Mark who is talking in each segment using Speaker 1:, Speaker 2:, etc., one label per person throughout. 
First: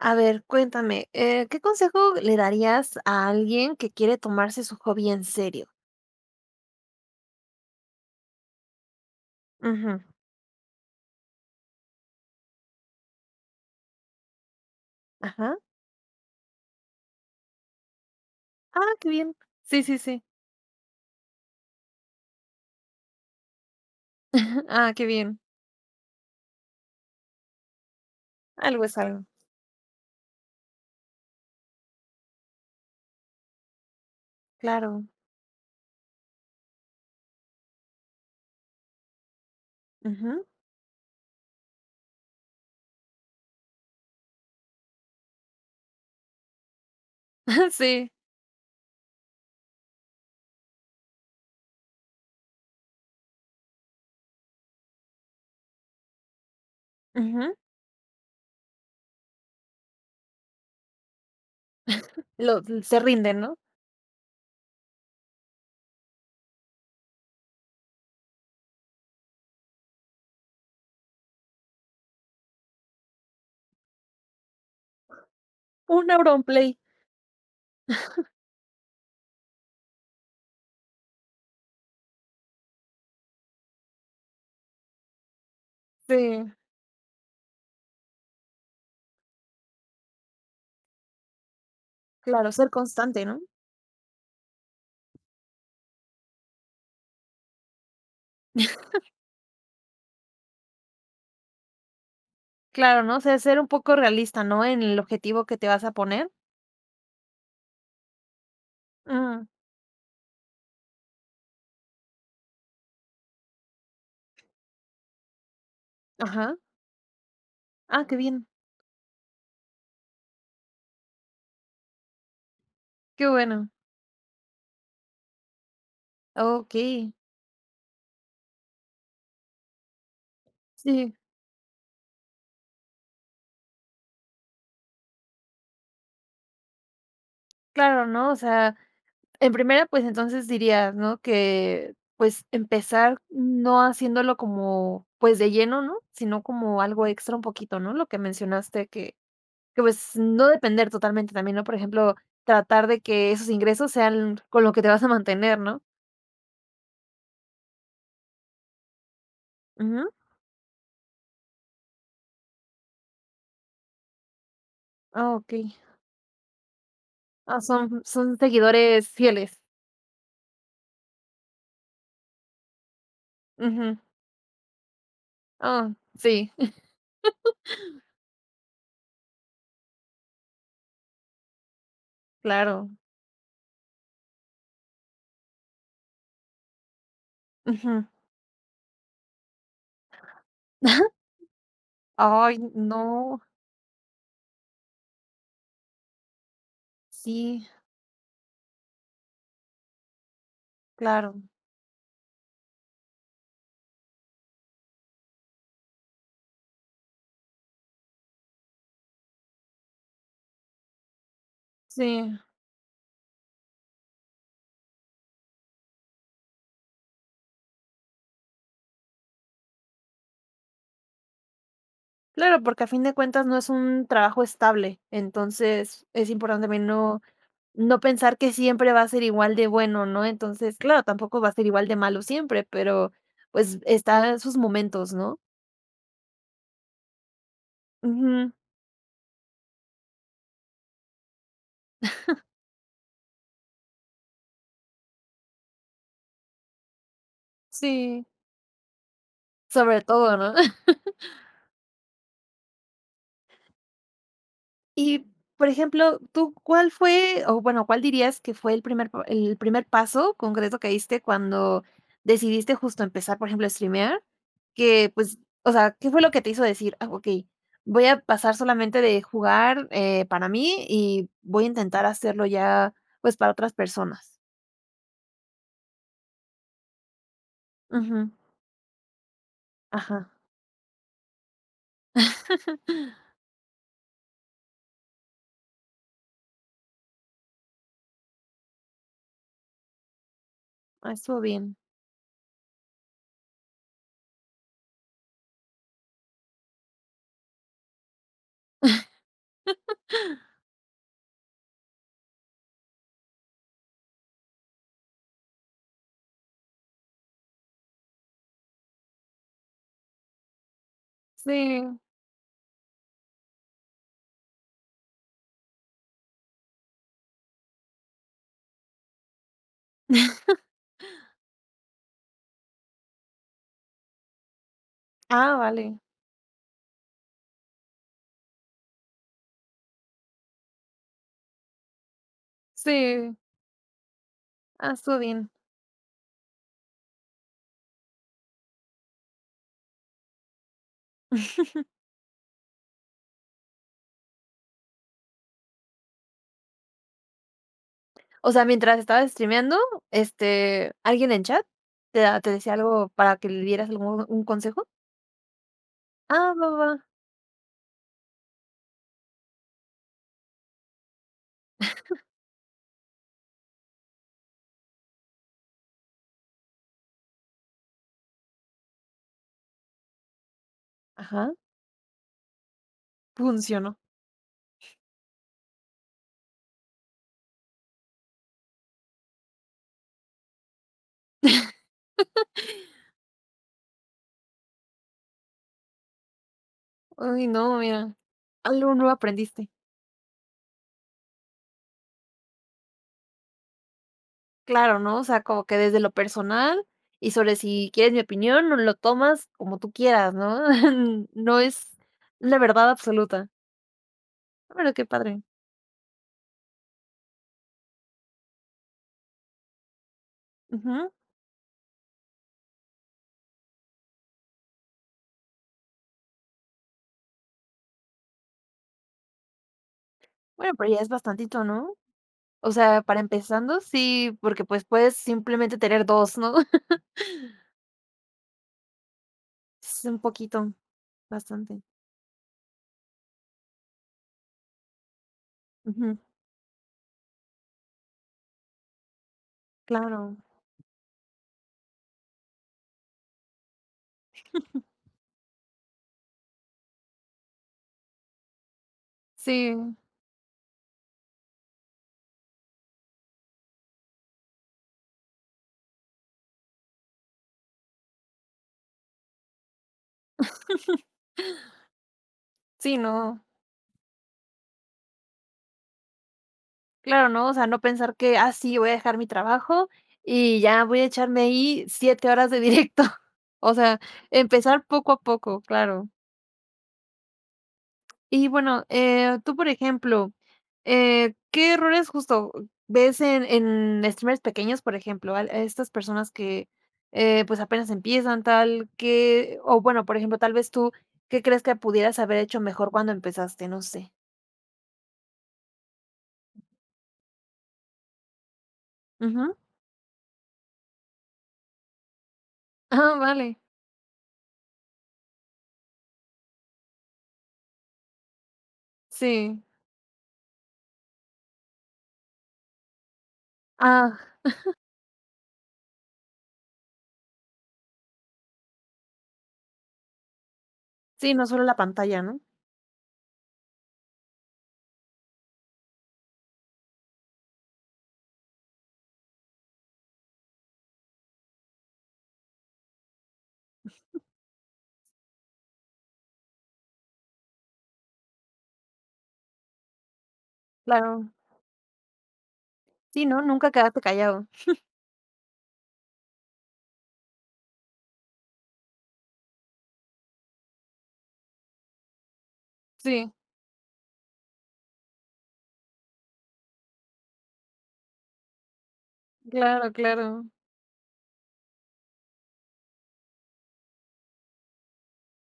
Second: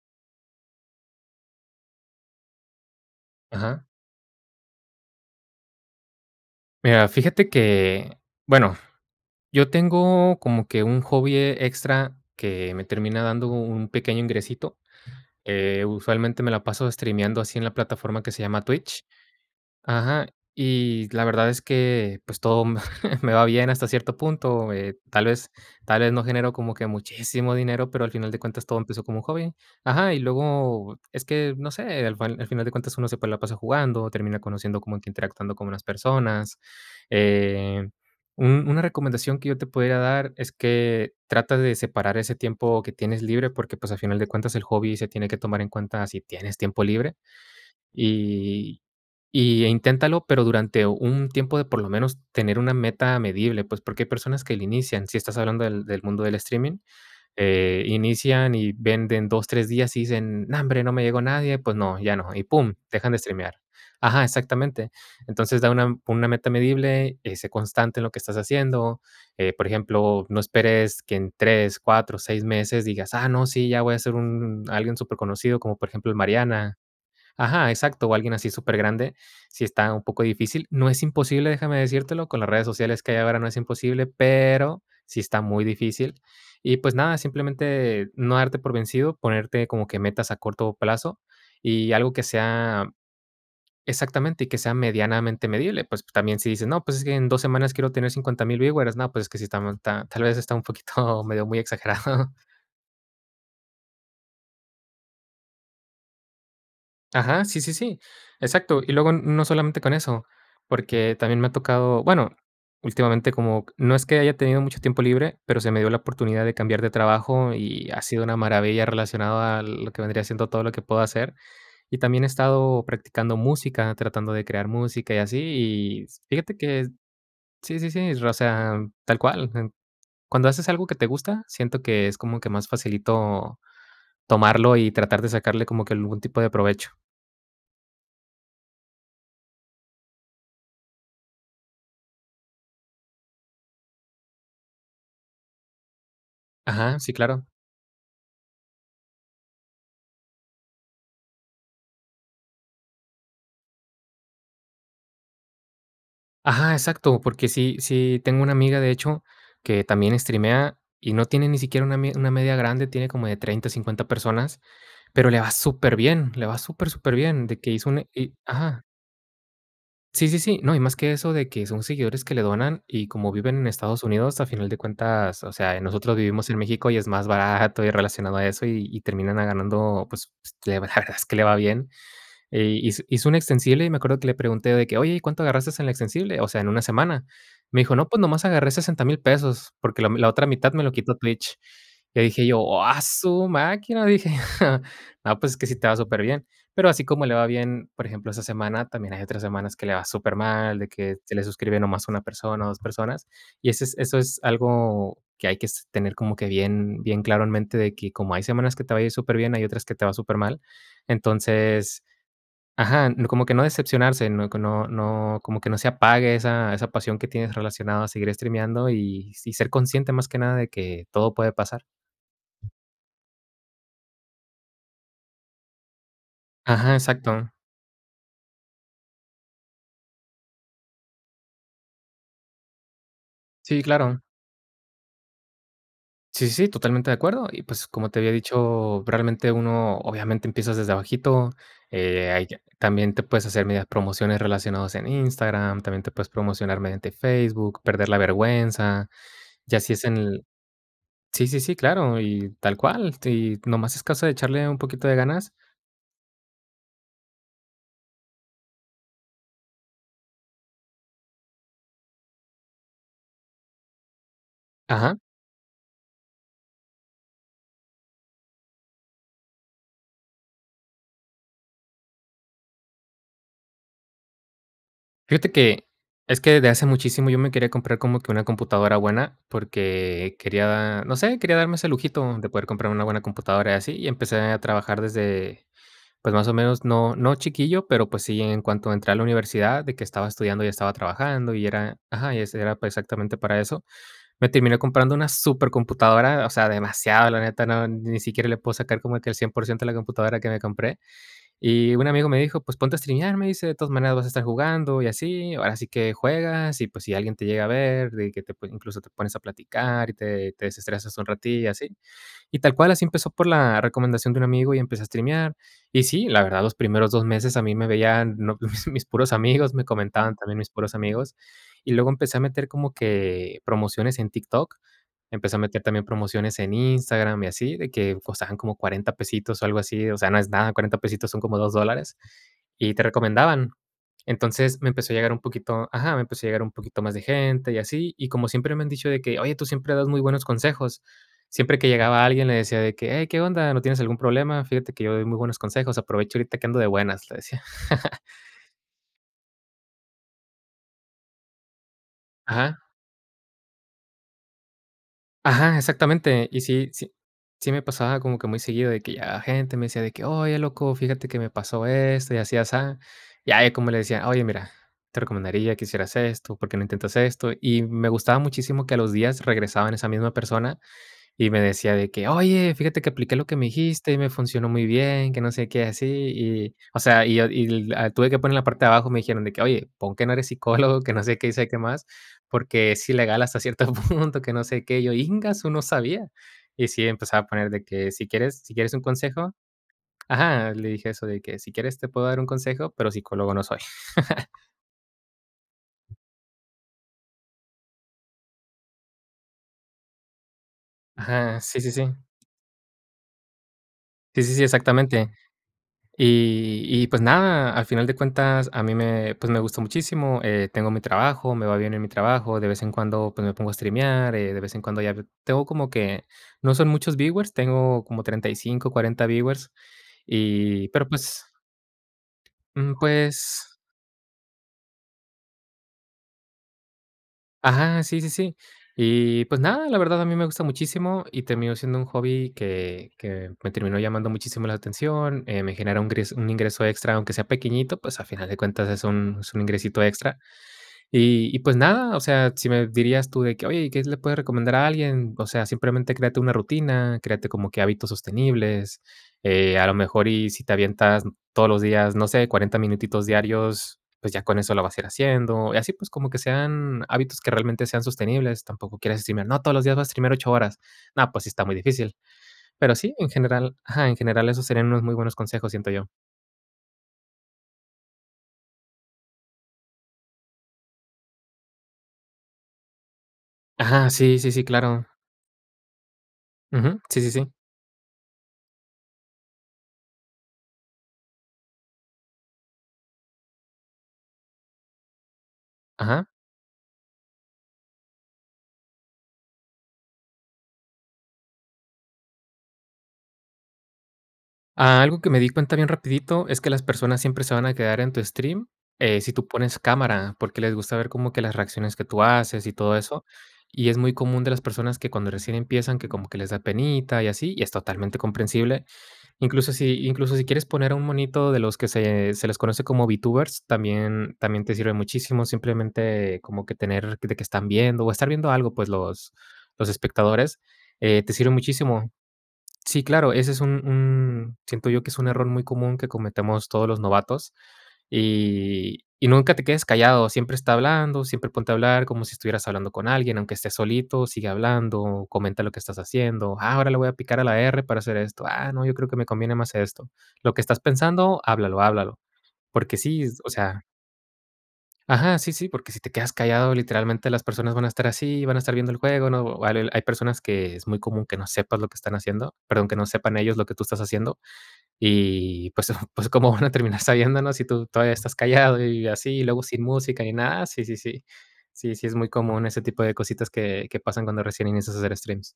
Speaker 1: A ver, cuéntame, eh, ¿qué consejo le darías a alguien
Speaker 2: Ajá.
Speaker 1: que quiere tomarse su hobby en serio?
Speaker 2: Mira, fíjate que bueno, yo
Speaker 1: Ujú.
Speaker 2: tengo como que un hobby extra que me termina dando un pequeño ingresito,
Speaker 1: Ajá.
Speaker 2: eh, usualmente, me la paso streameando así en la plataforma que se llama
Speaker 1: Ah,
Speaker 2: Twitch.
Speaker 1: qué bien. Sí, sí, sí.
Speaker 2: Ajá. Y la verdad es que, pues, todo me me va bien, hasta cierto punto,
Speaker 1: Ah,
Speaker 2: eh,
Speaker 1: qué
Speaker 2: tal
Speaker 1: bien.
Speaker 2: vez tal vez no generó como que muchísimo dinero, pero, al final de cuentas, todo
Speaker 1: Algo es
Speaker 2: empezó como
Speaker 1: algo.
Speaker 2: hobby. Ajá, y luego es que, no sé, al fan a final de cuentas uno se puede la pasa jugando, termina conociendo, como
Speaker 1: Claro.
Speaker 2: interactuando con unas personas. Eh, un -una recomendación que yo te pudiera dar
Speaker 1: Ujú.
Speaker 2: es que trates de separar ese tiempo que tienes libre porque, pues, a final de cuentas el hobby se tiene que tomar en cuenta si tienes tiempo libre.
Speaker 1: Sí.
Speaker 2: Y, eh, inténtalo, pero durante un tiempo de por lo menos tener una meta medible, pues porque hay personas que inician, si estás hablando del mundo del streaming,
Speaker 1: Ujú.
Speaker 2: eh, inician y venden 2 3 días y dicen: "Nombre, no me llegó nadie, pues no, ya no". Y
Speaker 1: Lo
Speaker 2: pum,
Speaker 1: mm, se
Speaker 2: dejan de
Speaker 1: rinden, ¿no?
Speaker 2: streamear. Ajá, exactamente. Entonces, da una con una meta medible y sé constante en lo que estás haciendo. Eh, por ejemplo, no esperes que en 3 4 6 meses digas: "Ah, no, sí, ya voy a ser un alguien superconocido", como por
Speaker 1: Un
Speaker 2: ejemplo, El
Speaker 1: AuronPlay.
Speaker 2: Mariana Ajá, exacto, o alguien así supergrande, sí está un poco difícil. No es imposible, déjame decírtelo, con las redes sociales que hay ahora no es imposible, pero sí está muy difícil.
Speaker 1: Sí.
Speaker 2: Y, pues, nada, simplemente, no darte por vencido, ponerte como que metas a corto plazo y algo que
Speaker 1: Claro, ser
Speaker 2: sea
Speaker 1: constante, ¿no?
Speaker 2: exactamente. Y que sea medianamente medible. Pues, también si dices, no, pues es que en 2 semanas quiero tener 50000 viewers, no, pues es que si estamos ta tal vez, está un poquito medio muy exagerado.
Speaker 1: Claro, ¿no? O sea, ser un poco realista, ¿no?, en el objetivo que te vas a poner.
Speaker 2: Ajá, sí, sí, sí. Exacto. Y luego, n no
Speaker 1: Ujú.
Speaker 2: solamente con eso, porque también me ha tocado, bueno, últimamente como no es que haya tenido mucho tiempo libre, pero se me dio la oportunidad de
Speaker 1: Ajá.
Speaker 2: cambiar de trabajo y ha
Speaker 1: Ah, qué
Speaker 2: sido una
Speaker 1: bien.
Speaker 2: maravilla relacionado a lo que vendría siendo todo lo que puedo hacer. Y también he estado
Speaker 1: Qué
Speaker 2: practicando
Speaker 1: bueno.
Speaker 2: música, tratando de crear música y así. Y fíjate que
Speaker 1: Okey.
Speaker 2: sí, sí, sí. O sea tal cual. En cuando haces algo que te
Speaker 1: Sí.
Speaker 2: gusta, siento que es como que más facilito, tomarlo y tratar de sacarle como que algún tipo de provecho.
Speaker 1: Claro ¿no? O sea, en primera, pues, entonces diría ¿no? Que, pues, empezar no haciéndolo como, pues de lleno ¿no? Sino como
Speaker 2: Ajá.
Speaker 1: algo
Speaker 2: Sí,
Speaker 1: extra un
Speaker 2: claro.
Speaker 1: poquito ¿no? Lo que mencionaste que que, pues no depender totalmente también ¿no? Por ejemplo, tratar de que esos ingresos sean con lo que te vas a mantener ¿no?
Speaker 2: Ajá. Exacto. Porque sí sí tengo una amiga, de hecho, que
Speaker 1: Ujú.
Speaker 2: también estrimea y no tiene ni siquiera una mi una media grande, tiene como de 30 o 50 personas, pero
Speaker 1: Ah
Speaker 2: le va
Speaker 1: okey.
Speaker 2: superbién, le va súper, superbién, de
Speaker 1: Ah,
Speaker 2: que hizo
Speaker 1: son
Speaker 2: un y
Speaker 1: son
Speaker 2: ajá.
Speaker 1: seguidores fieles.
Speaker 2: Sí, sí, sí. No, y más que eso de que son seguidores que le donan y como viven en
Speaker 1: Ujú.
Speaker 2: Estados Unidos, a final de cuentas, o sea, eh,
Speaker 1: Oh
Speaker 2: nosotros vivimos
Speaker 1: sí.
Speaker 2: en México y es más barato y relacionado a eso y y termina ella ganando, pues pues, la verdad es que le va bien. Y
Speaker 1: Claro.
Speaker 2: hiz hizo un extensible y me acuerdo que le pregunté de que: "Oye ¿y cuánto agarraste en el extensible?", o sea, en una semana. Me dijo:
Speaker 1: Ujú.
Speaker 2: "No, pues nomás agarré $60000 pesos, porque la m la otra mitad me lo quitó Twitch. Le dije
Speaker 1: Ay
Speaker 2: yo: "¡Oh, a
Speaker 1: no.
Speaker 2: su máquina!", dije. No, pues es que sí te va superbien. Pero así como le va
Speaker 1: Sí.
Speaker 2: bien, por ejemplo, esa semana, también hay otras semanas que le va supermal, de que se le
Speaker 1: Claro.
Speaker 2: suscribe no más una persona o dos personas. Y eso es eso es algo que hay que es tener como que bien, bien claro en mente de que como hay semanas que te va a ir superbién, hay otras que te va supermal. Entonces
Speaker 1: Sí.
Speaker 2: ajá, como que no decepcionarse. No, que no no, como que no se apague esa esa pasión que tienes relacionado a seguir estrimiando y sí ser consciente, más que nada, de que todo puede pasar.
Speaker 1: Claro, porque a fin de cuentas no es un trabajo estable. Entonces es importante también
Speaker 2: Ajá,
Speaker 1: no,
Speaker 2: exacto.
Speaker 1: no pensar que siempre va a ser igual de bueno ¿no? Entonces, claro, tampoco va a ser igual de malo siempre, pero, pues
Speaker 2: Sí, claro.
Speaker 1: están sus momentos ¿no?
Speaker 2: Sí, sí, sí totalmente de acuerdo. Y, pues, como te había
Speaker 1: Ujú.
Speaker 2: dicho, probablemente uno, obviamente, empiezas desde abajito. Eh, ahí también te puedes hacer medias promociones relacionadas en Instagram. También te puedes promocionar mediante Facebook, perder la
Speaker 1: Sí.
Speaker 2: vergüenza. Y así
Speaker 1: Sobre
Speaker 2: es
Speaker 1: todo,
Speaker 2: en
Speaker 1: ¿no?
Speaker 2: sí, sí, sí, claro, y tal cual, si nomás es caso de echarle un poquito de
Speaker 1: Y,
Speaker 2: ganas
Speaker 1: por ejemplo ¿tú cuál fue? o bueno ¿cuál dirías que fue el primer p el primer paso concreto que diste cuando decidiste justo empezar, por ejemplo, a estrimear?, que
Speaker 2: Ajá.
Speaker 1: pues, o sea, ¿qué fue lo que te hizo decir: "Ah, okey, voy a pasar solamente de jugar, eh, para mí y voy a intentar hacerlo ya, pues, para otras personas?"
Speaker 2: Fíjate que es que desde hace muchísimo, yo me quería comprar como que
Speaker 1: Ujú.
Speaker 2: una computadora buena,
Speaker 1: Ajá.
Speaker 2: porque quería No sé, quería darme ese lujito de poder comprar una buena computadora y así. Y empecé a trabajar desde Pues, más o menos, no no chiquillo, pero, pues, sí, en cuanto entré a la universidad, de que estaba estudiando y estaba
Speaker 1: Ah, estuvo
Speaker 2: trabajando, y
Speaker 1: bien.
Speaker 2: era ajá. Y ese era pa exactamente para eso. Me terminé comprando una supercomputadora. O sea, demasiado, la neta. No ni siquiera le puedo sacar como que el 100% de la computadora que me compré. Y un amigo me dijo: "Pues ponte a streamear". Me dice: "De todas maneras vas a estar jugando y así. Ahora sí que juegas, y, pues, si alguien te llega a ver, de que te pue incluso te pones a platicar y te-te desestresas un ratillo", y así.
Speaker 1: Sí.
Speaker 2: Y tal cual, así empezó, por la recomendación de un amigo. Y empecé a streamear. Y sí, la verdad, los primeros 2 meses, a mí me veían, no mis mis puros amigos. Me comentaban también, mis puros amigos. Y luego empecé a meter, como que, promociones en TikTok. Empecé
Speaker 1: Ah,
Speaker 2: a meter
Speaker 1: vale.
Speaker 2: también promociones en Instagram y así. De que, costaban como $40 pesitos o algo así. O sea, no es nada. $40 pesitos, son como $2 dólares, y te
Speaker 1: Sí.
Speaker 2: recomendaban. Entonces, me
Speaker 1: Ah,
Speaker 2: empezó a llegar un
Speaker 1: [unintelligible]
Speaker 2: poquito ajá. Me empezó a llegar un poquito más de gente y así. Y como siempre me han dicho de que: "Oye, tú siempre das muy buenos consejos". Siempre que llegaba alguien, le decía de que: "Hey, ¿qué onda? ¿No tienes algún problema? Fíjate que yo doy muy buenos consejos. Aprovecha ahorita, que ando de buenas", le decía.
Speaker 1: O sea, ¿mientras estabas streameando? Este, ¿alguien en chat te a te decía
Speaker 2: Ajá.
Speaker 1: algo, para que le dieras algún un consejo?
Speaker 2: Ajá, exactamente.
Speaker 1: Ah,
Speaker 2: Y
Speaker 1: no
Speaker 2: sí
Speaker 1: va.
Speaker 2: sí sí, me pasaba como que muy seguido, de que llegaba gente, me decía de que: "Oye, loco, fíjate que me pasó esto y así, asá". Y ahí, como le decía: "Oye, mira, te recomendaría que hicieras esto. ¿Por qué no intentas esto?". Y me gustaba muchísimo que, a los días regresaba esa misma persona y
Speaker 1: Ajá.
Speaker 2: me decía de que: "Oye, fíjate que apliqué lo que me
Speaker 1: Funcionó.
Speaker 2: dijiste, y me funcionó muy bien. Que no sé qué, así y" O sea, y yo y l Tuve que poner la parte de abajo. Me dijeron de que: "Oye, pon que no eres psicólogo, que no sé qué, y sabe qué más, porque, sí, legal, hasta cierto punto que no sé qué". Y yo: "¡Ingasu!, no sabía". Y sí, empezaba
Speaker 1: Ay,
Speaker 2: a poner
Speaker 1: no,
Speaker 2: de que:
Speaker 1: mira,
Speaker 2: "Si quieres si quieres
Speaker 1: algo
Speaker 2: un
Speaker 1: nuevo
Speaker 2: consejo".
Speaker 1: aprendiste.
Speaker 2: Ajá, le dije eso de que: "Si quieres te puedo dar un consejo, pero psicólogo no soy".
Speaker 1: Claro, ¿no? O sea, como que desde lo personal, y sobre si quieres mi opinión, o lo tomas como tú quieras, ¿no? No
Speaker 2: Ajá. Sí,
Speaker 1: es
Speaker 2: sí, sí.
Speaker 1: la verdad absoluta.
Speaker 2: Sí, sí, sí,
Speaker 1: Ah, bueno, qué
Speaker 2: exactamente.
Speaker 1: padre.
Speaker 2: Y y pues nada, al final de cuentas, a mí me pues, me gustó muchísimo. Eh, tengo mi
Speaker 1: Ujú.
Speaker 2: trabajo, me va bien en mi trabajo. De vez en cuando, pues me pongo a streamear, eh, de vez en cuando ya tengo como que no son muchos viewers. Tengo como 35, 40 viewers.
Speaker 1: Bueno,
Speaker 2: Y,
Speaker 1: pero ya es
Speaker 2: pero, pues
Speaker 1: bastantito, ¿no? O
Speaker 2: Mm,
Speaker 1: sea, para
Speaker 2: pues
Speaker 1: empezando, sí, porque, pues, puedes simplemente tener 2 ¿no?
Speaker 2: Ajá, sí, sí, sí. Y pues nada, la
Speaker 1: S Un
Speaker 2: verdad a mí me gusta
Speaker 1: poquito,
Speaker 2: muchísimo, y terminó
Speaker 1: bastante.
Speaker 2: siendo un hobby, que que me terminó llamando muchísimo la atención. Eh, me genera un
Speaker 1: Ujú.
Speaker 2: gres un ingreso extra; aunque sea pequeñito, pues, a final de cuentas, es un es un ingresito
Speaker 1: Claro.
Speaker 2: extra. Y y, pues nada, o sea, si me dirías tú, de que: "Oye, ¿y qué se le puede recomendar a alguien?". O sea, simplemente, créate una rutina, créate como que hábitos sostenibles. Eh, a lo
Speaker 1: Sí.
Speaker 2: mejor, y si te avientas todos los días, no sé, 40 minutitos diarios, pues ya con eso lo vas a ir haciendo. Y así, pues, como que sean hábitos que realmente sean sostenibles. Tampoco quieras decirme: "No, todos los días vas a escribir ocho horas". No, pues, sí está muy difícil. Pero
Speaker 1: Sí,
Speaker 2: sí, en
Speaker 1: no.
Speaker 2: general Ajá, en general, esos serían unos muy buenos consejos, siento yo.
Speaker 1: Claro, ¿no? O sea, no pensar que: "Ah, sí, voy a dejar mi trabajo y ya voy a echarme ahí 7 horas de directo". O sea,
Speaker 2: Ajá. Sí, sí, sí,
Speaker 1: empezar
Speaker 2: claro.
Speaker 1: poco a poco, claro.
Speaker 2: Ujú. Sí, sí, sí.
Speaker 1: Y, bueno, eh, tú, por ejemplo, eh, ¿qué errores, justo, ves en en streamers pequeños, por ejemplo, al a estas
Speaker 2: Ajá.
Speaker 1: personas que, eh, pues, apenas empiezan tal? ¿Qué o, bueno, por ejemplo, tal vez tú, ¿qué crees que pudieras haber hecho mejor cuando empezaste? No sé.
Speaker 2: Algo que me di cuenta bien rapidito es que las personas siempre se van a quedar en tu stream, eh, si tú
Speaker 1: Ujú.
Speaker 2: pones cámara, porque les gusta ver como que las reacciones que tú haces y todo
Speaker 1: Ah,
Speaker 2: eso.
Speaker 1: vale.
Speaker 2: Y es muy común de las personas que, cuando recién empiezan, que como que les da penita y así, y es totalmente comprensible.
Speaker 1: Sí.
Speaker 2: Incluso si incluso si quieres poner a un monito de los que se se les conoce como Vtubers,
Speaker 1: Ah.
Speaker 2: también también te sirve muchísimo, simplemente, como que tener de que están viendo, o estar viendo algo, pues, los los espectadores, eh,
Speaker 1: Sí,
Speaker 2: te
Speaker 1: no
Speaker 2: sirve
Speaker 1: solo la
Speaker 2: muchísimo.
Speaker 1: pantalla, ¿no?
Speaker 2: Sí, claro, ese es un un siento yo, que es un error muy común que cometemos todos los novatos y y nunca te quedes callado. Siempre está hablando, siempre ponte a hablar como si estuvieras hablando con alguien, aunque esté solito, sigue hablando, o comenta lo que estás haciendo, ah, ahora le voy a picar a la erre para hacer esto, ah, no, yo creo que me conviene más esto. Lo que estás
Speaker 1: Claro.
Speaker 2: pensando, háblalo, háblalo, porque sí,
Speaker 1: Sí,
Speaker 2: es,
Speaker 1: no,
Speaker 2: o
Speaker 1: nunca
Speaker 2: sea
Speaker 1: quedarte callado.
Speaker 2: Ajá, sí, sí, porque si te quedas callado, literalmente, las personas van a estar así, van a estar viendo el juego, no, vale hay personas que es muy común que no sepas lo que están haciendo, perdón, que no
Speaker 1: Sí.
Speaker 2: sepan ellos lo que tú estás haciendo. Y, pues, ¿có cómo van a terminar sabiéndolo si tú todavía estás callado y así? Y luego sin
Speaker 1: Claro,
Speaker 2: música ni
Speaker 1: claro.
Speaker 2: nada, sí, sí, sí. Sí, sí es muy común ese tipo de cositas que que pasan cuando recién inicias a hacer streams.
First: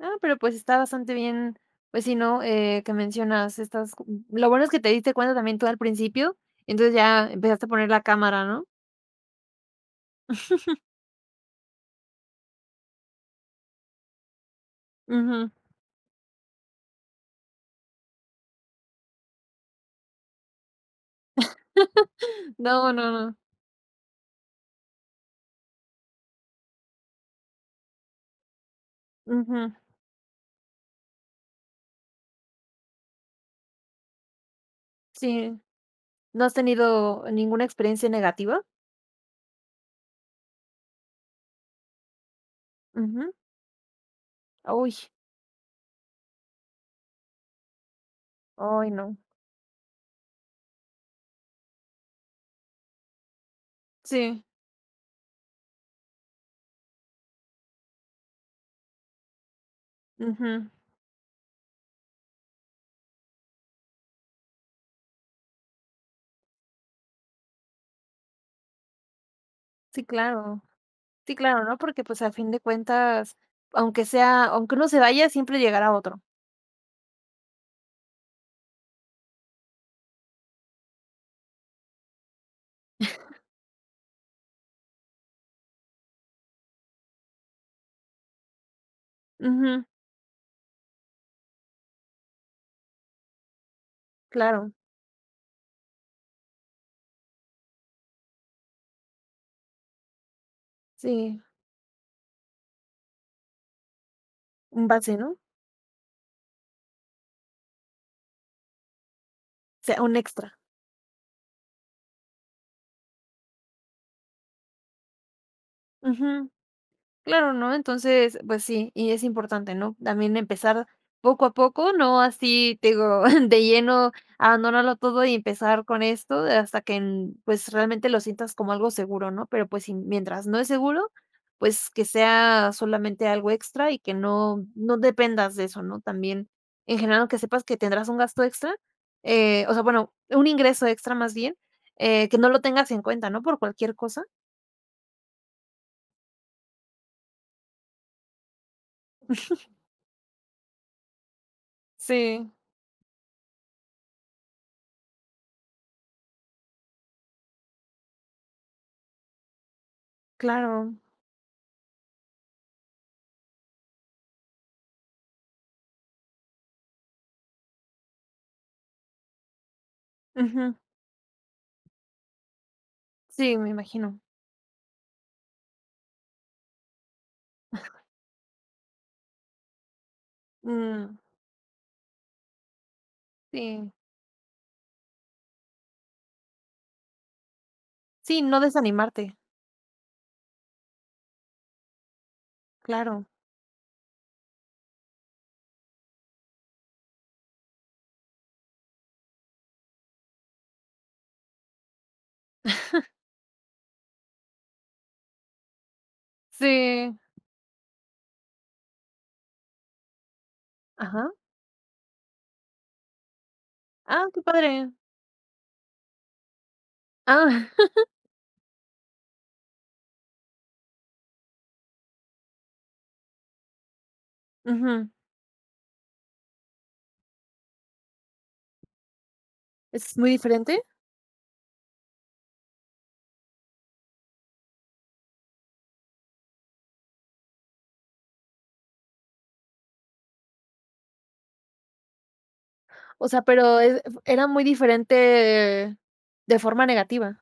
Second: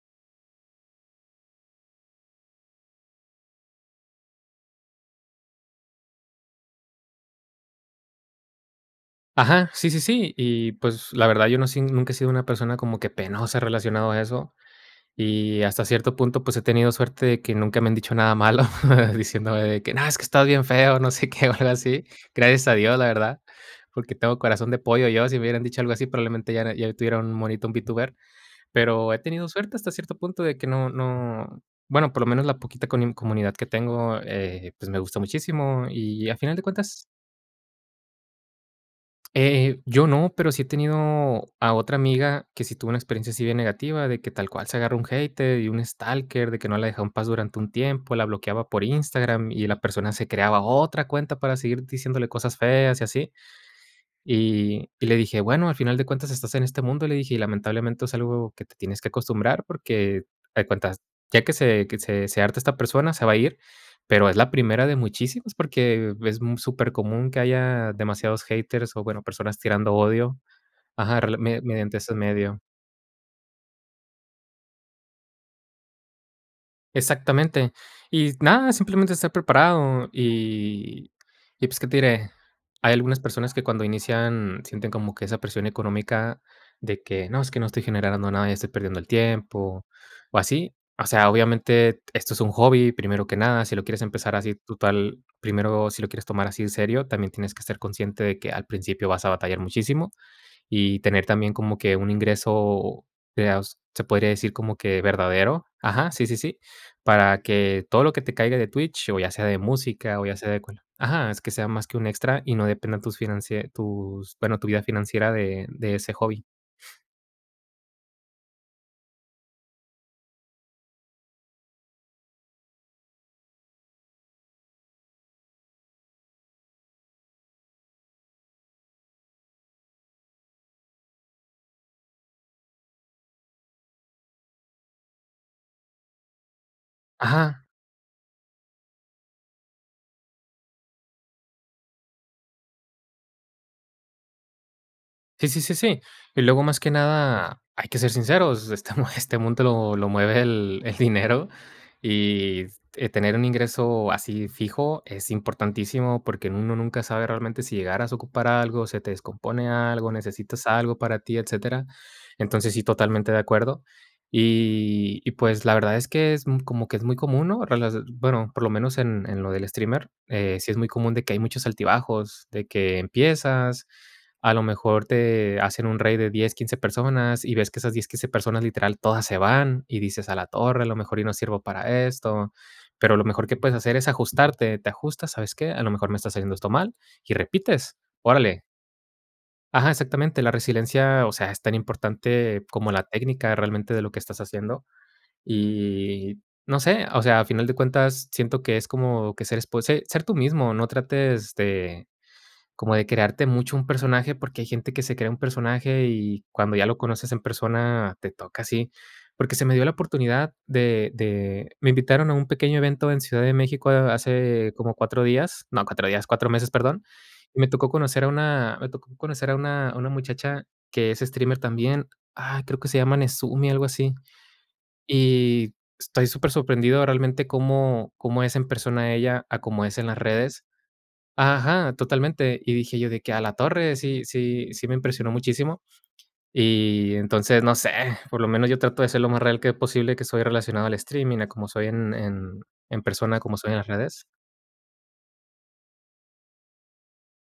Speaker 1: Ah, pero, pues, está bastante bien, pues, sí, ¿no?, eh, que mencionas estas co lo bueno es que te diste cuenta también tú al principio, entonces, ya empezaste a poner la cámara, ¿no?
Speaker 2: Ajá, sí, sí, sí. Y, pues, la verdad, yo no sé, ni nunca he sido una persona como que penosa relacionado a eso.
Speaker 1: Ujú.
Speaker 2: Y hasta cierto punto, pues, he tenido suerte de que nunca me han dicho nada malo diciéndome que, no, es que estás bien feo, no sé qué, o algo así. Gracias a
Speaker 1: No,
Speaker 2: Dios, la
Speaker 1: no, no.
Speaker 2: verdad, porque tengo corazón de pollo yo. Si me hubieran dicho algo así, probablemente ya era ya tuviera un monito, un Vtuber. Pero he tenido
Speaker 1: Ujú.
Speaker 2: suerte hasta cierto punto, de que no no bueno, por lo menos la poquita coni comunidad que tengo, eh, pues, me gusta
Speaker 1: Sí.
Speaker 2: muchísimo. Y a
Speaker 1: ¿No has
Speaker 2: final de cuentas
Speaker 1: tenido ninguna experiencia negativa?
Speaker 2: Eh eh, yo no, pero sí he tenido a otra amiga que sí tuvo una experiencia
Speaker 1: Ujú.
Speaker 2: así bien negativa, de que tal cual se agarra un
Speaker 1: Auch.
Speaker 2: hater y un stalker, de que no la dejó en paz durante un tiempo, la bloqueaba por
Speaker 1: Ay, no.
Speaker 2: Instagram y, eh, la persona se creaba otra cuenta para seguir diciéndole cosas feas y así.
Speaker 1: Sí.
Speaker 2: Y y le dije: "Bueno, al final de cuentas estás en este mundo", le dije: "Y lamentablemente es algo que te tienes que acostumbrar", porque, haz de
Speaker 1: Ujú.
Speaker 2: cuenta, ya que se que se se harta esta persona, se va a ir, pero es la primera de muchísimos, porque es mu supercomún que haya demasiados haters o, bueno, personas tirando
Speaker 1: Sí,
Speaker 2: odio.
Speaker 1: claro.
Speaker 2: Ajá,
Speaker 1: Sí,
Speaker 2: rela media
Speaker 1: claro, ¿no?
Speaker 2: mediante
Speaker 1: Porque,
Speaker 2: este
Speaker 1: pues, a fin
Speaker 2: medio.
Speaker 1: de cuentas, aunque sea aunque uno se vaya, siempre llegará otro.
Speaker 2: Exactamente, y nada, simplemente estar preparado. Y, pues, ¿qué te diré? Hay algunas personas que, cuando inician, sienten como que esa presión económica de que: "No, es que no estoy generando nada, ya estoy perdiendo el
Speaker 1: Ujú.
Speaker 2: tiempo", o así. O sea, obviamente t esto es un hobby, primero que nada. Si lo quieres empezar así,
Speaker 1: Claro.
Speaker 2: total, primero, si lo quieres tomar así en serio, también tienes que ser consciente de que al principio vas a batallar muchísimo y tener
Speaker 1: Sí.
Speaker 2: también como que un ingreso, de aus se podría decir como
Speaker 1: Un
Speaker 2: que
Speaker 1: base, ¿no?
Speaker 2: verdadero. Ajá, sí, sí, sí, para que todo lo que te caiga de Twitch, o ya sea de
Speaker 1: Se Un
Speaker 2: música, o ya sea
Speaker 1: extra.
Speaker 2: de cual Ajá, es que sea más que un extra y no dependa tus financie tus, bueno, tu vida financiera, de de ese hobby.
Speaker 1: Ujú. Claro, ¿no? Entonces, pues sí, y es importante, ¿no?, también empezar poco a poco, no así, te digo, de lleno, abandonarlo todo y empezar con esto hasta que n pues, realmente lo sientas como algo seguro, ¿no? Pero, pues, si, mientras no es seguro, pues, que sea solamente algo extra y que no no dependas de eso, ¿no?, también. En general, que
Speaker 2: Ajá.
Speaker 1: sepas que tendrás un gasto extra, eh, o sea, bueno, un ingreso extra más bien, eh, que no lo tengas en cuenta, ¿no?, por cualquier cosa.
Speaker 2: Sí, sí, sí, sí. Y luego, más que nada, hay que ser sinceros, este, mo este mundo lo lo mueve el el dinero.
Speaker 1: Sí.
Speaker 2: Y tener un ingreso así, fijo, es importantísimo, porque en uno nunca sabe realmente si llegaras a ocupar algo, se te descompone algo, necesitas
Speaker 1: Claro.
Speaker 2: algo para ti, etcétera. Entonces, sí, totalmente de acuerdo. Y y pues, la verdad es que es, mm, como que es muy común, ¿no? Relase bueno, por lo menos en en lo del streamer, eh, sí
Speaker 1: Ujú.
Speaker 2: es muy común de que hay muchos altibajos, de que
Speaker 1: Sí, me
Speaker 2: empiezas,
Speaker 1: imagino.
Speaker 2: a lo mejor te hacen un raid de 10, 15 personas, y ves que esas 10, 15 personas, literal, todas se van y dices: "¡Ah la torre!, a lo
Speaker 1: Mm.
Speaker 2: mejor yo no sirvo para esto". Pero lo mejor que puedes
Speaker 1: Sí.
Speaker 2: hacer es ajustarte. Te ajustas: "¿Sabes qué?, a lo mejor me estás haciendo esto mal", y repites.
Speaker 1: Sí, no
Speaker 2: ¡Órale!
Speaker 1: desanimarte.
Speaker 2: Ajá, exactamente, la resiliencia, o sea, es tan importante, como la
Speaker 1: Claro.
Speaker 2: técnica realmente de lo que estás haciendo. Y no sé, o sea, a final de cuentas siento que es como que ser espo se ser tú mismo, no trates de, como de crearte mucho un personaje, porque hay gente que se crea un personaje y cuando ya lo
Speaker 1: Sí.
Speaker 2: conoces en persona, te toca así. Porque se me dio la oportunidad de
Speaker 1: ¿Ajá?
Speaker 2: de me invitaron a un pequeño evento en Ciudad de México a
Speaker 1: Ah, qué
Speaker 2: hace
Speaker 1: padre.
Speaker 2: como 4 días no, 4 días, 4 meses, perdón. Y
Speaker 1: Ah.
Speaker 2: me tocó conocer a una me tocó conocer a una a una muchacha que es streamer también. Ah, creo que se llama Nesumi, algo así.
Speaker 1: Ujú.
Speaker 2: Y estoy súper sorprendido realmente cómo cómo es en persona ella a cómo es en las
Speaker 1: ¿Es muy
Speaker 2: redes.
Speaker 1: diferente?
Speaker 2: Ajá, totalmente, y dije yo de que: "Ah, la torre". Sí sí sí me impresionó muchísimo. Y entonces, no sé, por lo menos yo trato de ser lo más real que es posible, que estoy relacionado al streaming, a como soy en en en
Speaker 1: O
Speaker 2: persona, a
Speaker 1: sea,
Speaker 2: como soy en
Speaker 1: pero
Speaker 2: las
Speaker 1: es f
Speaker 2: redes.
Speaker 1: ¿era muy diferente? De forma negativa.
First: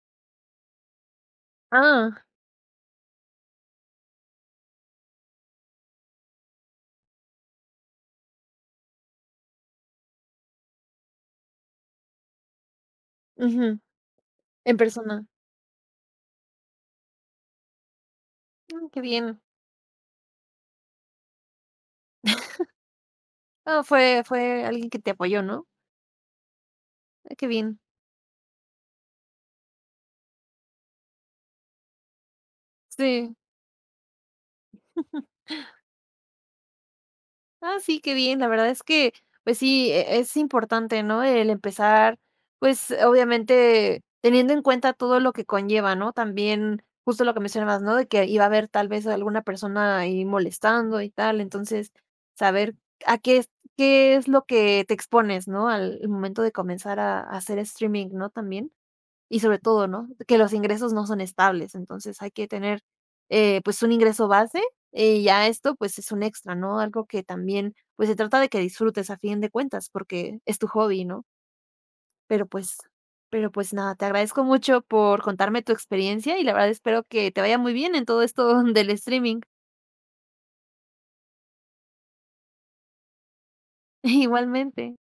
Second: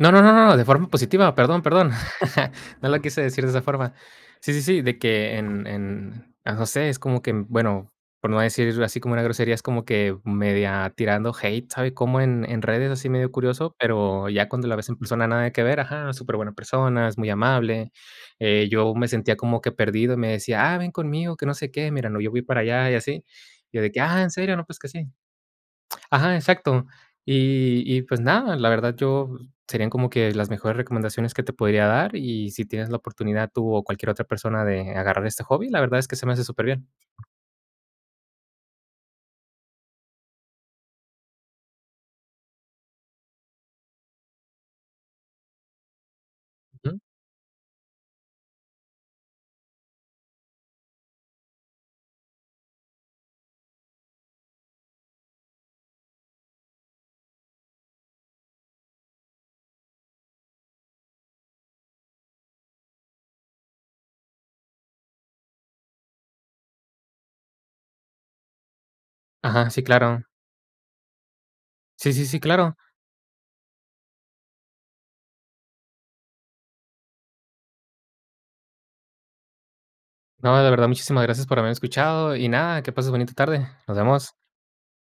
Speaker 2: No, no, no, no, de forma positiva, perdón, perdón.
Speaker 1: Ah.
Speaker 2: No la quise decir de esa forma. Sí, sí, sí, de que en en no sé, es como que, bueno, por no decir así como una grosería, es como que media tirando hate, ¿sabe? Como en redes, así medio curioso.
Speaker 1: Ujú.
Speaker 2: Pero ya cuando
Speaker 1: En
Speaker 2: la ves en
Speaker 1: persona.
Speaker 2: persona, nada que ver, ajá, superbuena persona, es muy amable. Eh
Speaker 1: Mm,
Speaker 2: yo
Speaker 1: qué
Speaker 2: me sentía
Speaker 1: bien.
Speaker 2: como que perdido, me decía: "Ah, ven conmigo, que no sé qué. Mira, no, yo fui para allá y así".
Speaker 1: Oh,
Speaker 2: Yo de que:
Speaker 1: fue
Speaker 2: "Ah, ¿en serio? No,
Speaker 1: fue
Speaker 2: pues que
Speaker 1: alguien que
Speaker 2: sí".
Speaker 1: te apoyó, ¿no?
Speaker 2: Ajá exacto.
Speaker 1: Ah, qué bien.
Speaker 2: Y y pues nada, la verdad yo serían como que las mejores recomendaciones que te podría dar, y si tienes la
Speaker 1: Sí.
Speaker 2: oportunidad tú o cualquier otra persona de agarrar este hobby, la verdad es que se me hace superbién.
Speaker 1: Ah, sí, qué bien, la verdad es que, pues sí eh, es importante, ¿no? El empezar, pues, obviamente, teniendo en cuenta todo lo que conlleva, ¿no? También,
Speaker 2: Ujú.
Speaker 1: justo lo que mencionabas, ¿no? De que iba a haber tal vez alguna persona ahí molestando y tal, entonces saber a qué es qué es lo que, eh, te expones, ¿no? Al momento de comenzar a a hacer streaming, ¿no?, también y sobre todo ¿no? Que los ingresos no son estables, entonces hay que tener, eh, pues un ingreso base, eh, y ya esto pues es un extra, ¿no? Algo que también, pues, se trata de que disfrutes a fin de
Speaker 2: Ajá, sí,
Speaker 1: cuentas
Speaker 2: claro.
Speaker 1: porque es tu hobby ¿no?
Speaker 2: Sí, sí, sí,
Speaker 1: Pero
Speaker 2: claro.
Speaker 1: pues pero pues nada, te agradezco mucho por contarme tu experiencia, y la verdad espero que te vaya muy bien en todo esto del streaming.
Speaker 2: No, de verdad muchísimas gracias por haberme escuchado, y nada, que pases bonita tarde. Nos vemos.
Speaker 1: Igualmente.